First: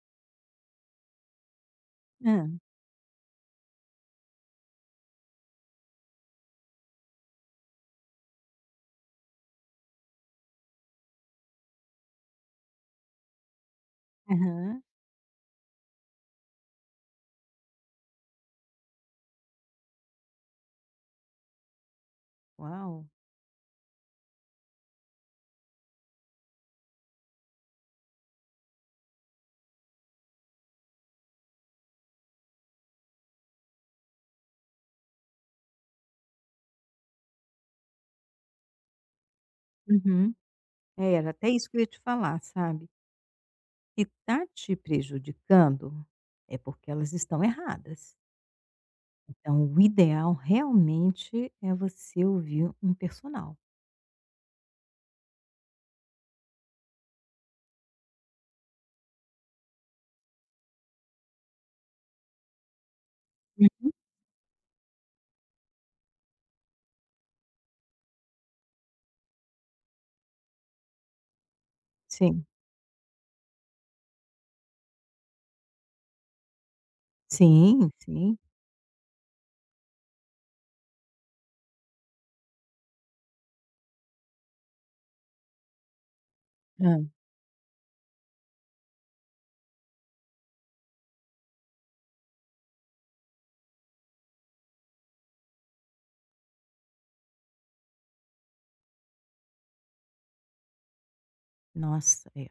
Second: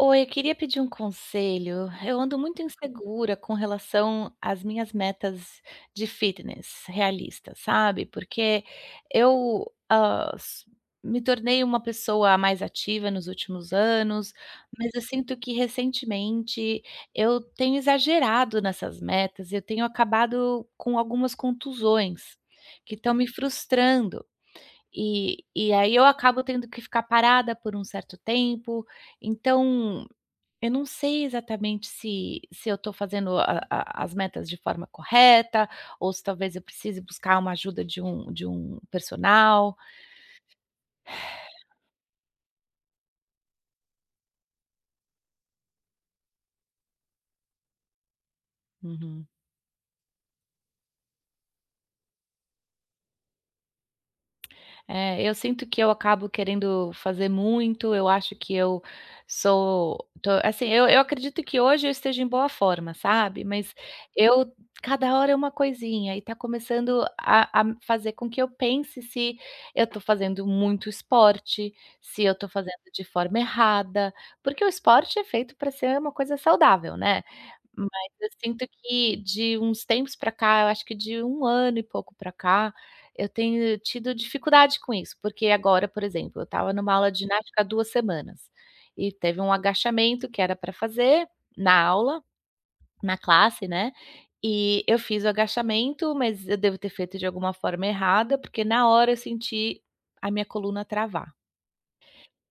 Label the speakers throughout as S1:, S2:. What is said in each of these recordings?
S1: Oi, eu queria pedir um conselho. Eu
S2: Hã,
S1: ando muito insegura com relação às minhas metas de fitness realistas, sabe? Porque eu me tornei uma pessoa mais ativa nos últimos anos,
S2: aham.
S1: mas eu sinto que recentemente eu tenho exagerado nessas metas, eu tenho acabado com algumas contusões que
S2: Uau!
S1: estão me frustrando. E aí eu acabo tendo que ficar parada por um certo tempo. Então, eu não sei exatamente se eu estou fazendo a as metas de forma correta, ou se talvez eu precise buscar uma ajuda de um personal.
S2: Uhum. É, era até isso que eu ia te falar, sabe. Se tá te prejudicando, é porque elas estão erradas.
S1: Uhum.
S2: Então o ideal realmente é você ouvir um personal.
S1: É, eu sinto que eu acabo querendo fazer muito, eu acho que eu sou tô assim, eu acredito que hoje eu esteja em boa forma, sabe, mas
S2: Uhum.
S1: eu cada hora é uma coisinha e tá começando a fazer com que eu pense se eu tô fazendo muito esporte, se eu
S2: Sim.
S1: tô fazendo de forma errada, porque o esporte é feito para ser uma coisa saudável, né.
S2: Sim,
S1: Mas eu
S2: sim.
S1: sinto que de uns tempos para cá, eu acho que de um ano e pouco para cá eu tenho tido dificuldade com isso, porque agora, por exemplo, eu estava numa
S2: Hã.
S1: aula de ginástica há 2 semanas, e teve um agachamento que era para fazer na aula, na classe, né, e eu fiz o agachamento, mas eu devo ter feito de alguma forma errada, porque na hora eu senti a minha coluna travar.
S2: Nossa, é.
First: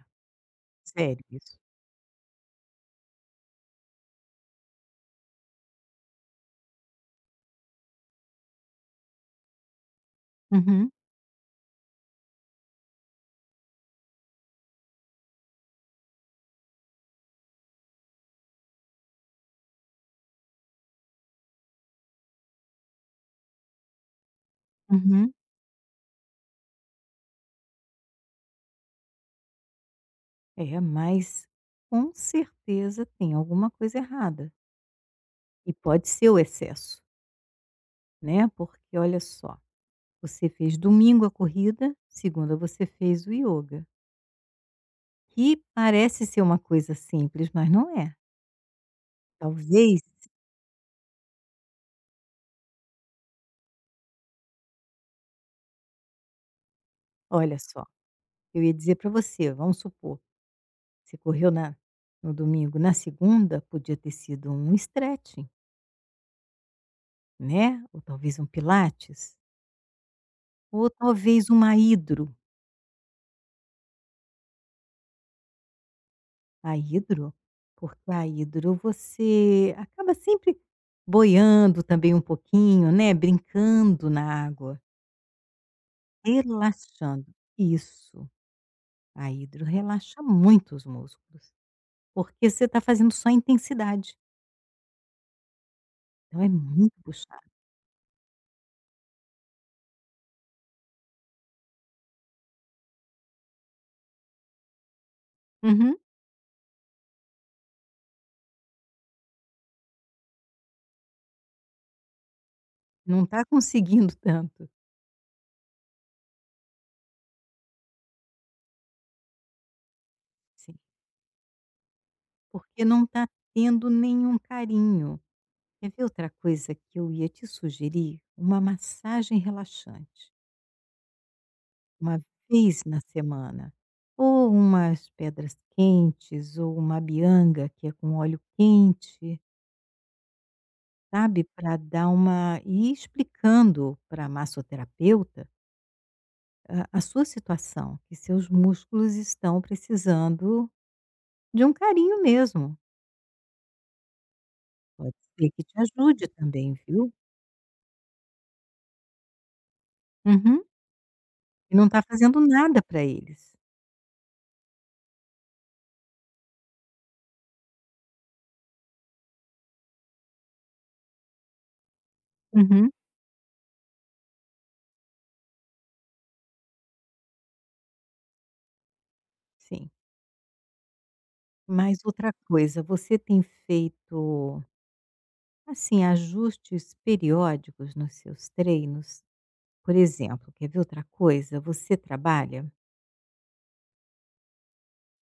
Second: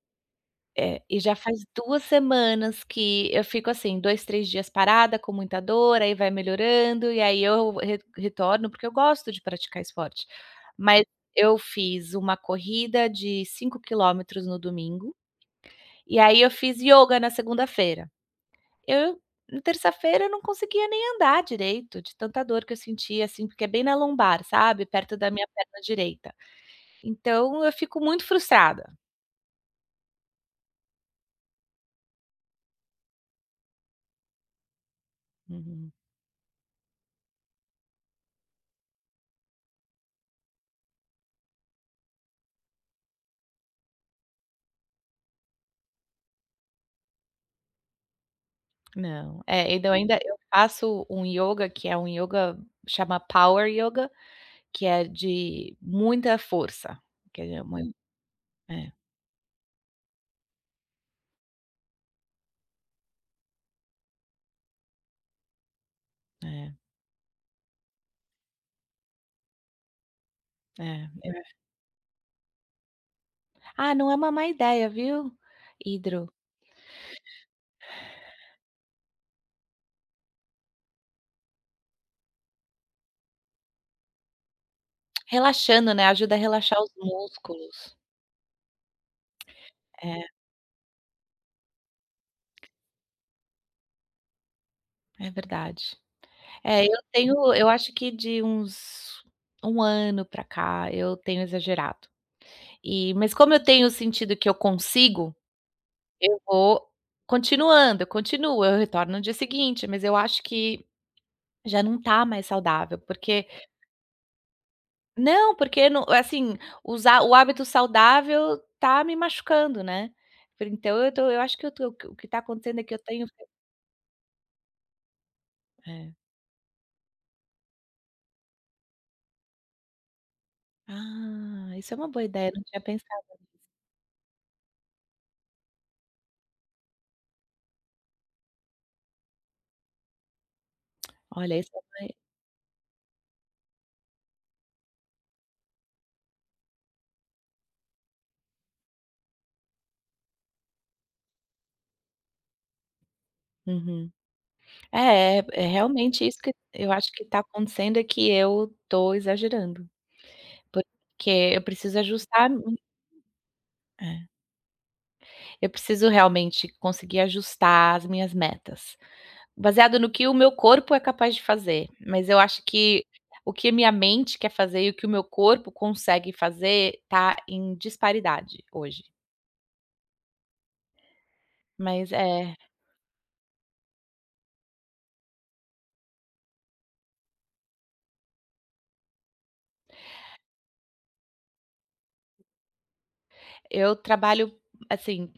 S1: É, e
S2: Sério
S1: já
S2: isso.
S1: faz 2 semanas que eu fico assim, 2 3 dias parada com muita dor, aí vai melhorando, e aí eu re retorno, porque eu gosto de praticar esporte.
S2: Uhum,
S1: Mas eu fiz uma corrida de 5 km no domingo, e aí eu fiz yoga na segunda-feira. Eu na terça-feira eu não conseguia nem andar direito, de tanta dor que eu sentia, assim, porque é bem na lombar, sabe, perto da
S2: uhum.
S1: minha perna direita. Então eu fico muito frustrada.
S2: É, mas com certeza tem alguma coisa errada. E
S1: Uhum.
S2: pode ser o excesso, né, porque olha só. Você fez domingo a corrida, segunda você fez o ioga, que parece ser uma coisa simples, mas não é.
S1: Não, é, então
S2: Talvez
S1: ainda eu faço um yoga que é um yoga chama Power Yoga, que é de muita força, que
S2: olha
S1: é
S2: só,
S1: mui
S2: eu ia
S1: é,
S2: dizer para você, vamos supor, você correu na no domingo, na segunda podia ter sido um stretching,
S1: é,
S2: né, ou talvez um pilates, ou
S1: é.
S2: talvez uma hidro.
S1: "Ah, não é uma má ideia, viu, hidro?"
S2: A hidro? Porque a hidro você acaba sempre boiando também um pouquinho, né, brincando na água,
S1: Relaxando, né, ajuda a relaxar os
S2: relaxando.
S1: músculos.
S2: Isso. A hidro
S1: É,
S2: relaxa muito os músculos, porque você está fazendo só intensidade,
S1: é verdade.
S2: então é
S1: É,
S2: muito puxado.
S1: eu acho que de uns um ano pra cá eu tenho exagerado. E mas como eu tenho sentido que eu consigo.
S2: Uhum.
S1: Eu vou continuando, eu continuo, eu retorno no dia seguinte, mas eu acho que já não tá mais saudável,
S2: Não está conseguindo tanto,
S1: porque não assim, usar o hábito saudável tá me machucando, né.
S2: sim,
S1: Então eu tô eu acho que eu tô o que tá acontecendo é
S2: porque
S1: que eu
S2: não
S1: tenho
S2: está tendo nenhum carinho. Quer ver
S1: é.
S2: outra coisa que eu ia te sugerir? Uma massagem relaxante,
S1: Ah, isso é uma
S2: uma
S1: boa ideia, eu não tinha
S2: vez na
S1: pensado.
S2: semana, ou umas pedras quentes, ou uma bianga que é com óleo quente, sabe,
S1: Olha, isso
S2: para
S1: é
S2: dar uma e explicando para a massoterapeuta a sua situação, que seus músculos estão precisando de um carinho mesmo.
S1: uma- Uhum.
S2: Pode
S1: É, é
S2: ser que
S1: é
S2: te
S1: realmente
S2: ajude
S1: isso que
S2: também,
S1: eu
S2: viu?
S1: acho que tá acontecendo é que eu tô exagerando,
S2: Uhum.
S1: porque eu
S2: E não
S1: preciso
S2: está fazendo
S1: ajustar a mi
S2: nada para eles.
S1: é. Eu preciso realmente conseguir ajustar as minhas metas, baseado no que o meu corpo é capaz de fazer, mas eu acho
S2: Uhum,
S1: que o que a minha mente quer fazer e o que o meu corpo consegue fazer tá em disparidade hoje.
S2: sim. Mas
S1: Mas
S2: outra
S1: é,
S2: coisa, você tem feito, assim, ajustes periódicos nos seus treinos? Por exemplo, quer ver outra coisa? Você trabalha?
S1: eu trabalho, assim,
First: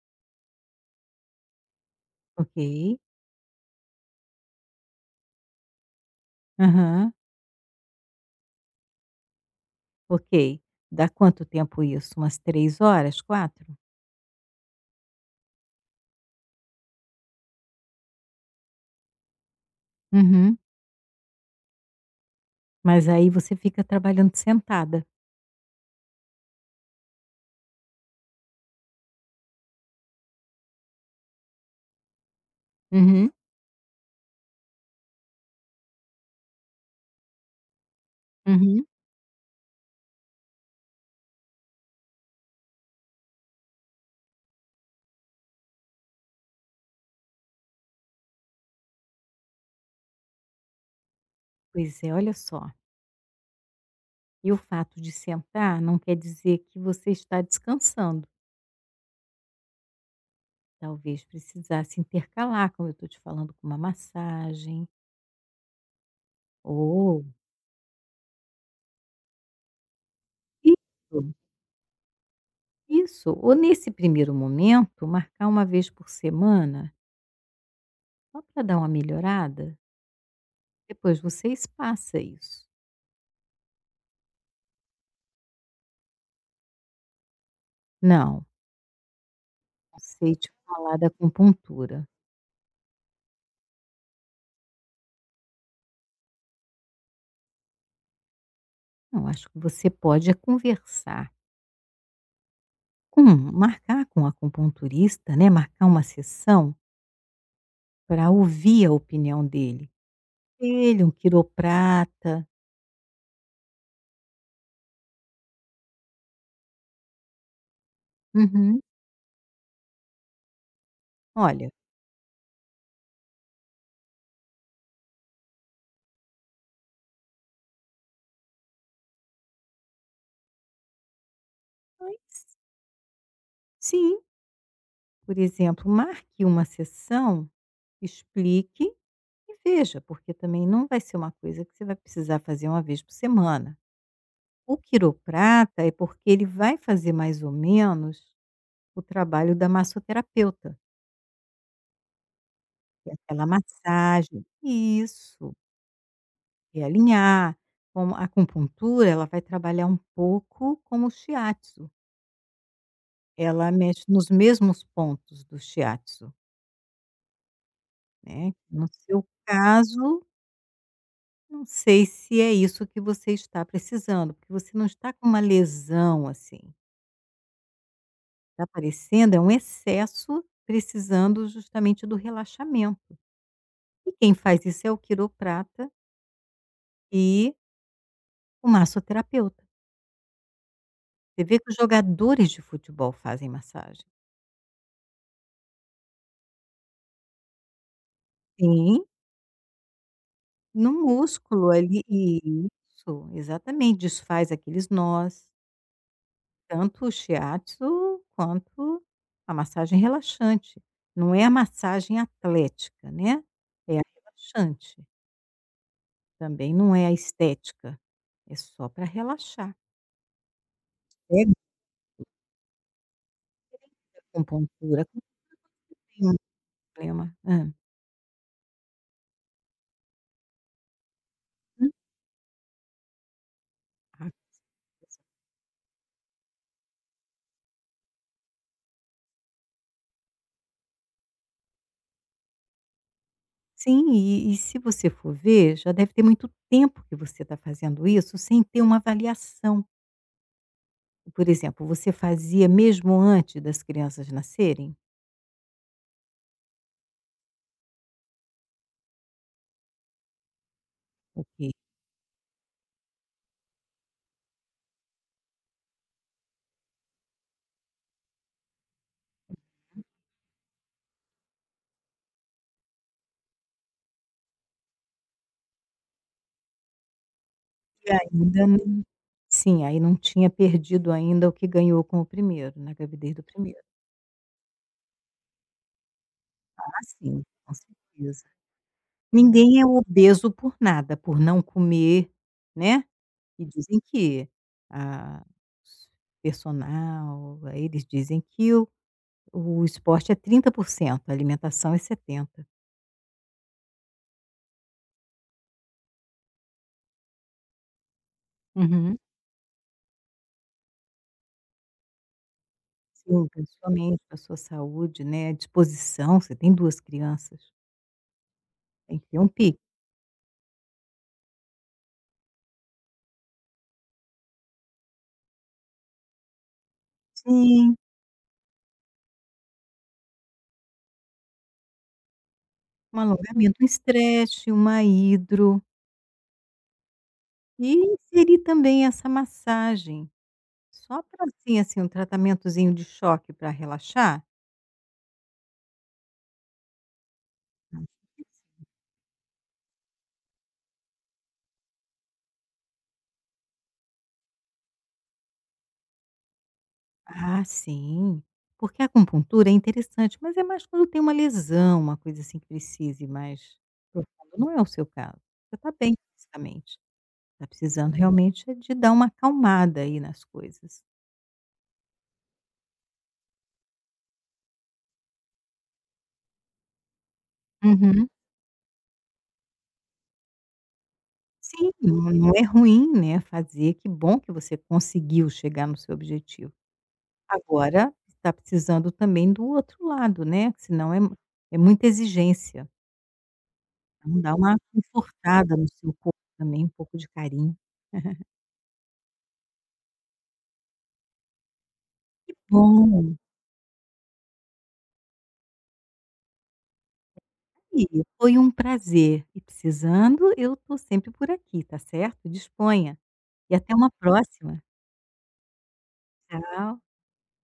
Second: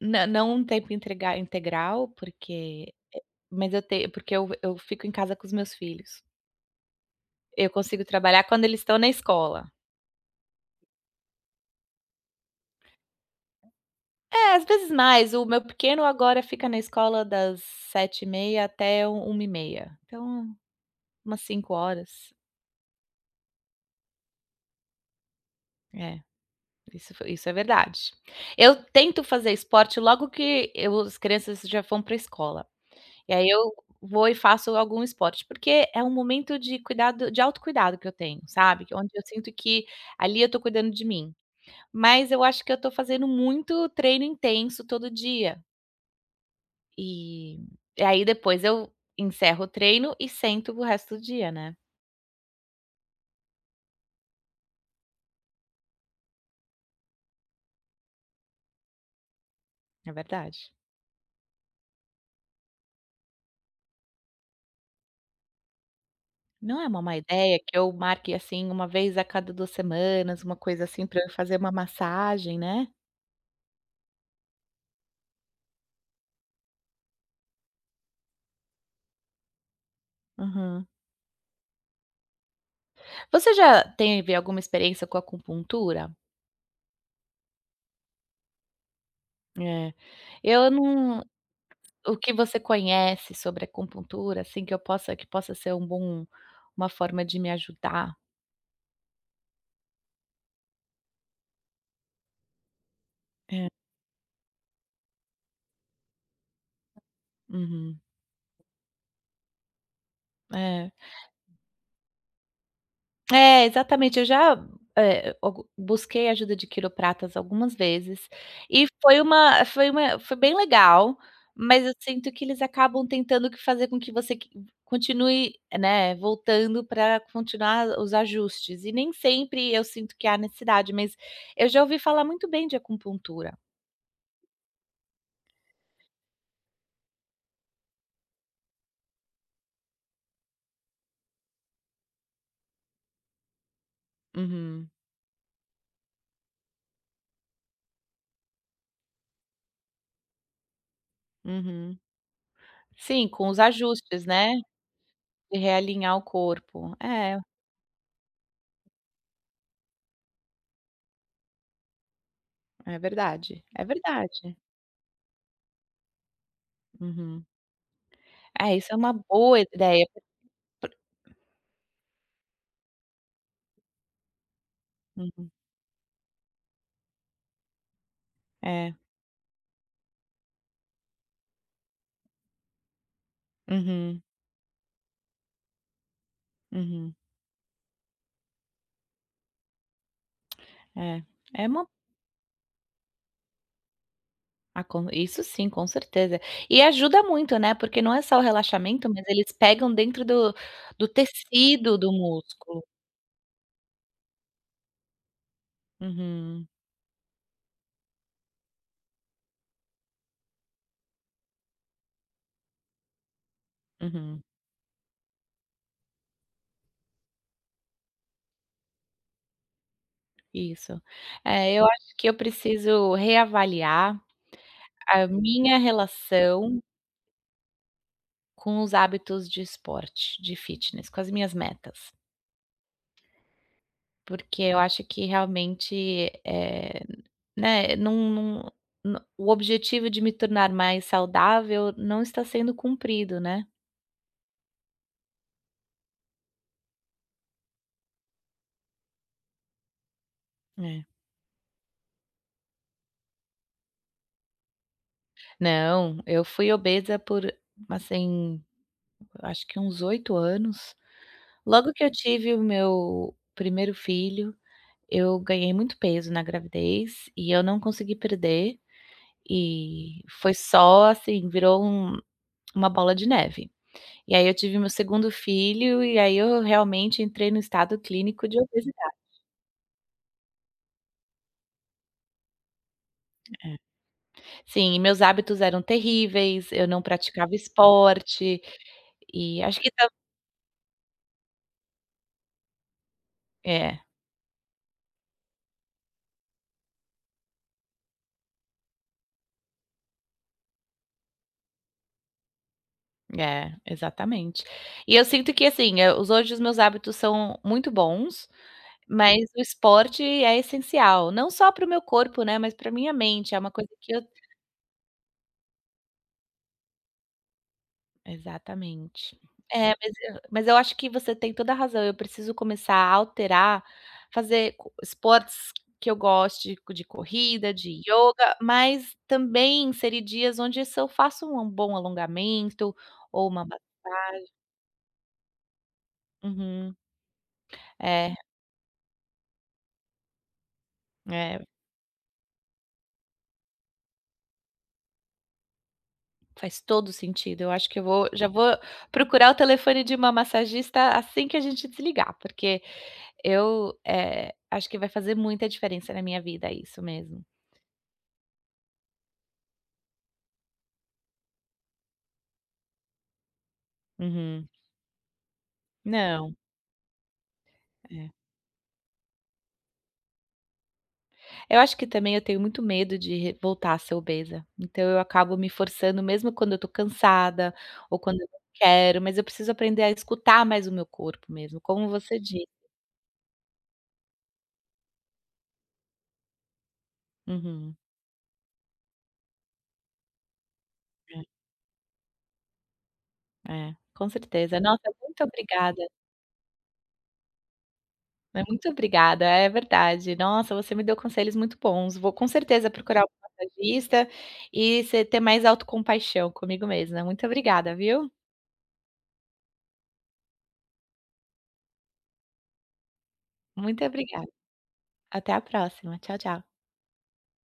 S1: nã não um tempo entrega integral,
S2: Ok.
S1: porque mas eu tenho porque eu fico em casa com os meus filhos.
S2: Aham.
S1: Eu consigo trabalhar quando eles estão na escola.
S2: Ok. Dá quanto tempo isso? Umas três horas? Quatro?
S1: É, às vezes mais. O meu pequeno agora fica na escola das 7h30 até 13 e meia. Então,
S2: Uhum.
S1: umas 5 horas.
S2: Mas aí você fica trabalhando sentada.
S1: É, isso é verdade. Eu tento fazer esporte logo que eu as crianças já vão para a escola.
S2: Uhum,
S1: E aí eu vou e faço algum esporte, porque é um momento de cuidado de autocuidado que eu tenho, sabe,
S2: uhum.
S1: que é onde eu sinto que ali eu tô cuidando de mim. Mas eu acho que eu tô fazendo muito treino intenso todo dia. E e aí depois eu encerro o treino e sento o resto do dia, né,
S2: Pois é, olha só, e o fato de sentar não quer dizer que você está descansando.
S1: é verdade.
S2: Talvez precisasse intercalar, como eu estou te falando, com uma massagem,
S1: Não é uma má
S2: ou
S1: ideia que eu marque, assim, uma vez a cada 2 semanas, uma coisa assim, para
S2: isso,
S1: eu fazer uma massagem, né.
S2: isso, ou nesse primeiro momento, marcar uma vez por semana, só para dar uma melhorada,
S1: Aham.
S2: depois você espaça isso.
S1: Você já teve alguma experiência com acupuntura?
S2: Não,
S1: É,
S2: não sei te
S1: eu
S2: falar da
S1: não.
S2: acupuntura.
S1: O que você conhece sobre acupuntura, assim, que possa ser um bom, uma forma de me ajudar?
S2: Não, acho que você pode é conversar. Com
S1: É,
S2: marcar com um acupunturista, né, marcar uma sessão
S1: uhum,
S2: para ouvir a opinião dele.
S1: é.
S2: Ele, um quiroprata.
S1: É, exatamente. Eu já, eh, algu busquei ajuda de quiropratas algumas vezes
S2: Uhum.
S1: e foi bem legal,
S2: Olha,
S1: mas eu sinto que eles acabam tentando que fazer com que você que continue, né, voltando para continuar os ajustes e nem sempre eu sinto que há necessidade, mas eu já ouvi falar
S2: mas
S1: muito bem de acupuntura.
S2: sim, por exemplo, marque uma sessão, explique e veja, porque também não vai ser uma coisa que você vai precisar fazer uma vez por semana. O
S1: Uhum,
S2: quiroprata é porque ele vai fazer mais ou menos o trabalho da massoterapeuta,
S1: uhum.
S2: que é
S1: Sim,
S2: aquela
S1: com os ajustes,
S2: massagem.
S1: né,
S2: Isso.
S1: de realinhar o corpo. É,
S2: Realinhar. Como a acupuntura, ela vai trabalhar um pouco como o shiatsu.
S1: é verdade,
S2: Ela
S1: é
S2: mexe nos
S1: verdade.
S2: mesmos pontos do shiatsu,
S1: Uhum.
S2: né.
S1: É,
S2: No
S1: isso é uma
S2: seu
S1: boa ideia.
S2: caso, não sei se é isso que você está precisando, porque você não está com uma
S1: Uhum.
S2: lesão, assim. Está
S1: É.
S2: aparecendo é um excesso, precisando justamente do relaxamento. E
S1: Uhum,
S2: quem faz isso é o quiroprata
S1: uhum.
S2: e o massoterapeuta.
S1: É.
S2: Você vê
S1: É
S2: que os
S1: uma
S2: jogadores de futebol fazem massagem.
S1: ah, com isso sim, com certeza. E ajuda muito, né, porque não é só o
S2: Sim.
S1: relaxamento, mas eles pegam dentro do
S2: No
S1: do
S2: músculo
S1: tecido
S2: ali
S1: do músculo.
S2: isso, exatamente, desfaz aqueles nós,
S1: Uhum,
S2: tanto o shiatsu quanto a massagem relaxante. Não é a massagem atlética, né, é a
S1: uhum.
S2: relaxante, também não é a estética, é só para relaxar.
S1: Isso.
S2: Pega
S1: É, eu acho que eu preciso reavaliar
S2: com pontura
S1: a minha
S2: não tem um
S1: relação
S2: problema. Hã.
S1: com os hábitos de esporte, de fitness, com as minhas
S2: Hum.
S1: metas.
S2: Ah,
S1: Porque eu acho que realmente, né, não não no o objetivo de me tornar mais saudável não está sendo cumprido, né.
S2: sim, e se você for ver, já deve ter muito tempo que você está fazendo isso sem ter uma avaliação.
S1: É.
S2: Por exemplo, você fazia mesmo antes das crianças nascerem?
S1: Não, eu fui obesa por, assim, acho que uns 8 anos.
S2: Ok.
S1: Logo que eu tive o meu primeiro filho, eu ganhei muito peso na gravidez e eu não consegui perder, e foi só, assim, virou uma bola de neve. E aí eu tive meu segundo filho, e aí eu realmente entrei no estado
S2: E
S1: clínico de
S2: ainda não
S1: obesidade.
S2: sim, aí não tinha perdido ainda o que ganhou com o primeiro, na gravidez do
S1: É.
S2: primeiro.
S1: Sim, e meus hábitos eram terríveis, eu
S2: Ah,
S1: não
S2: sim,
S1: praticava
S2: com certeza.
S1: esporte, e acho
S2: Ninguém é
S1: que tam
S2: obeso por nada, por não comer, né. E dizem
S1: é,
S2: que a os personal, aí eles dizem que o esporte é 30%, a alimentação é 70.
S1: é, exatamente. E eu sinto que assim, eh, os hoje os meus hábitos são muito bons,
S2: Uhum.
S1: mas o esporte é essencial, não só para o meu corpo, né, mas para minha
S2: Sim,
S1: mente, é uma coisa que eu.
S2: principalmente pra sua saúde, né, disposição, você tem 2 crianças. Tem que
S1: Exatamente.
S2: ter um pique.
S1: É, mas eu acho que você tem toda a razão, eu preciso começar a alterar, fazer co esportes que eu goste, de corrida,
S2: Sim.
S1: de yoga mas também inserir dias onde se eu faço um bom alongamento
S2: Um
S1: ou uma
S2: alongamento, um
S1: massagem.
S2: stretch, uma hidro
S1: Uhum.
S2: e
S1: É,
S2: inserir também essa massagem, só pra
S1: é,
S2: assim assim, um tratamentozinho de choque para relaxar.
S1: faz todo sentido. Eu acho que eu
S2: Acho
S1: vou
S2: que
S1: já
S2: sim.
S1: vou procurar o telefone de uma massagista assim que a gente desligar, porque eu, acho que vai fazer muita diferença na minha vida isso mesmo.
S2: Ah, sim, porque a acupuntura é interessante, mas é mais quando tem uma lesão, uma coisa assim que precise mais profundo,
S1: Uhum.
S2: não é o seu caso. Você está bem
S1: Não,
S2: fisicamente, está precisando
S1: é.
S2: realmente é de dar uma acalmada aí nas coisas.
S1: Eu acho que também eu tenho muito medo de re voltar a ser obesa, então eu acabo me forçando mesmo quando eu tô cansada ou
S2: Uhum.
S1: quando eu não quero, mas eu preciso aprender a escutar mais o meu corpo mesmo,
S2: Sim,
S1: como
S2: não
S1: você
S2: não é
S1: disse.
S2: ruim, né, fazer. Que bom que você conseguiu chegar no seu objetivo.
S1: Uhum.
S2: Agora, está precisando também do outro lado, né, que senão é mu é muita exigência.
S1: É, é, com
S2: Então dá uma
S1: certeza. Nossa, muito
S2: confortada no
S1: obrigada,
S2: seu corpo também, um pouco de carinho.
S1: né, muito obrigada, é verdade. Nossa, você me deu conselhos muito bons. Vou com
S2: Que
S1: certeza procurar um
S2: bom.
S1: massagista e ser ter mais autocompaixão comigo mesma. Muito obrigada,
S2: E
S1: viu?
S2: foi um prazer. E precisando, eu estou sempre por aqui, tá certo? Disponha. E até
S1: Muito
S2: uma
S1: obrigada.
S2: próxima.
S1: Até a próxima. Tchau, tchau.
S2: Tchau.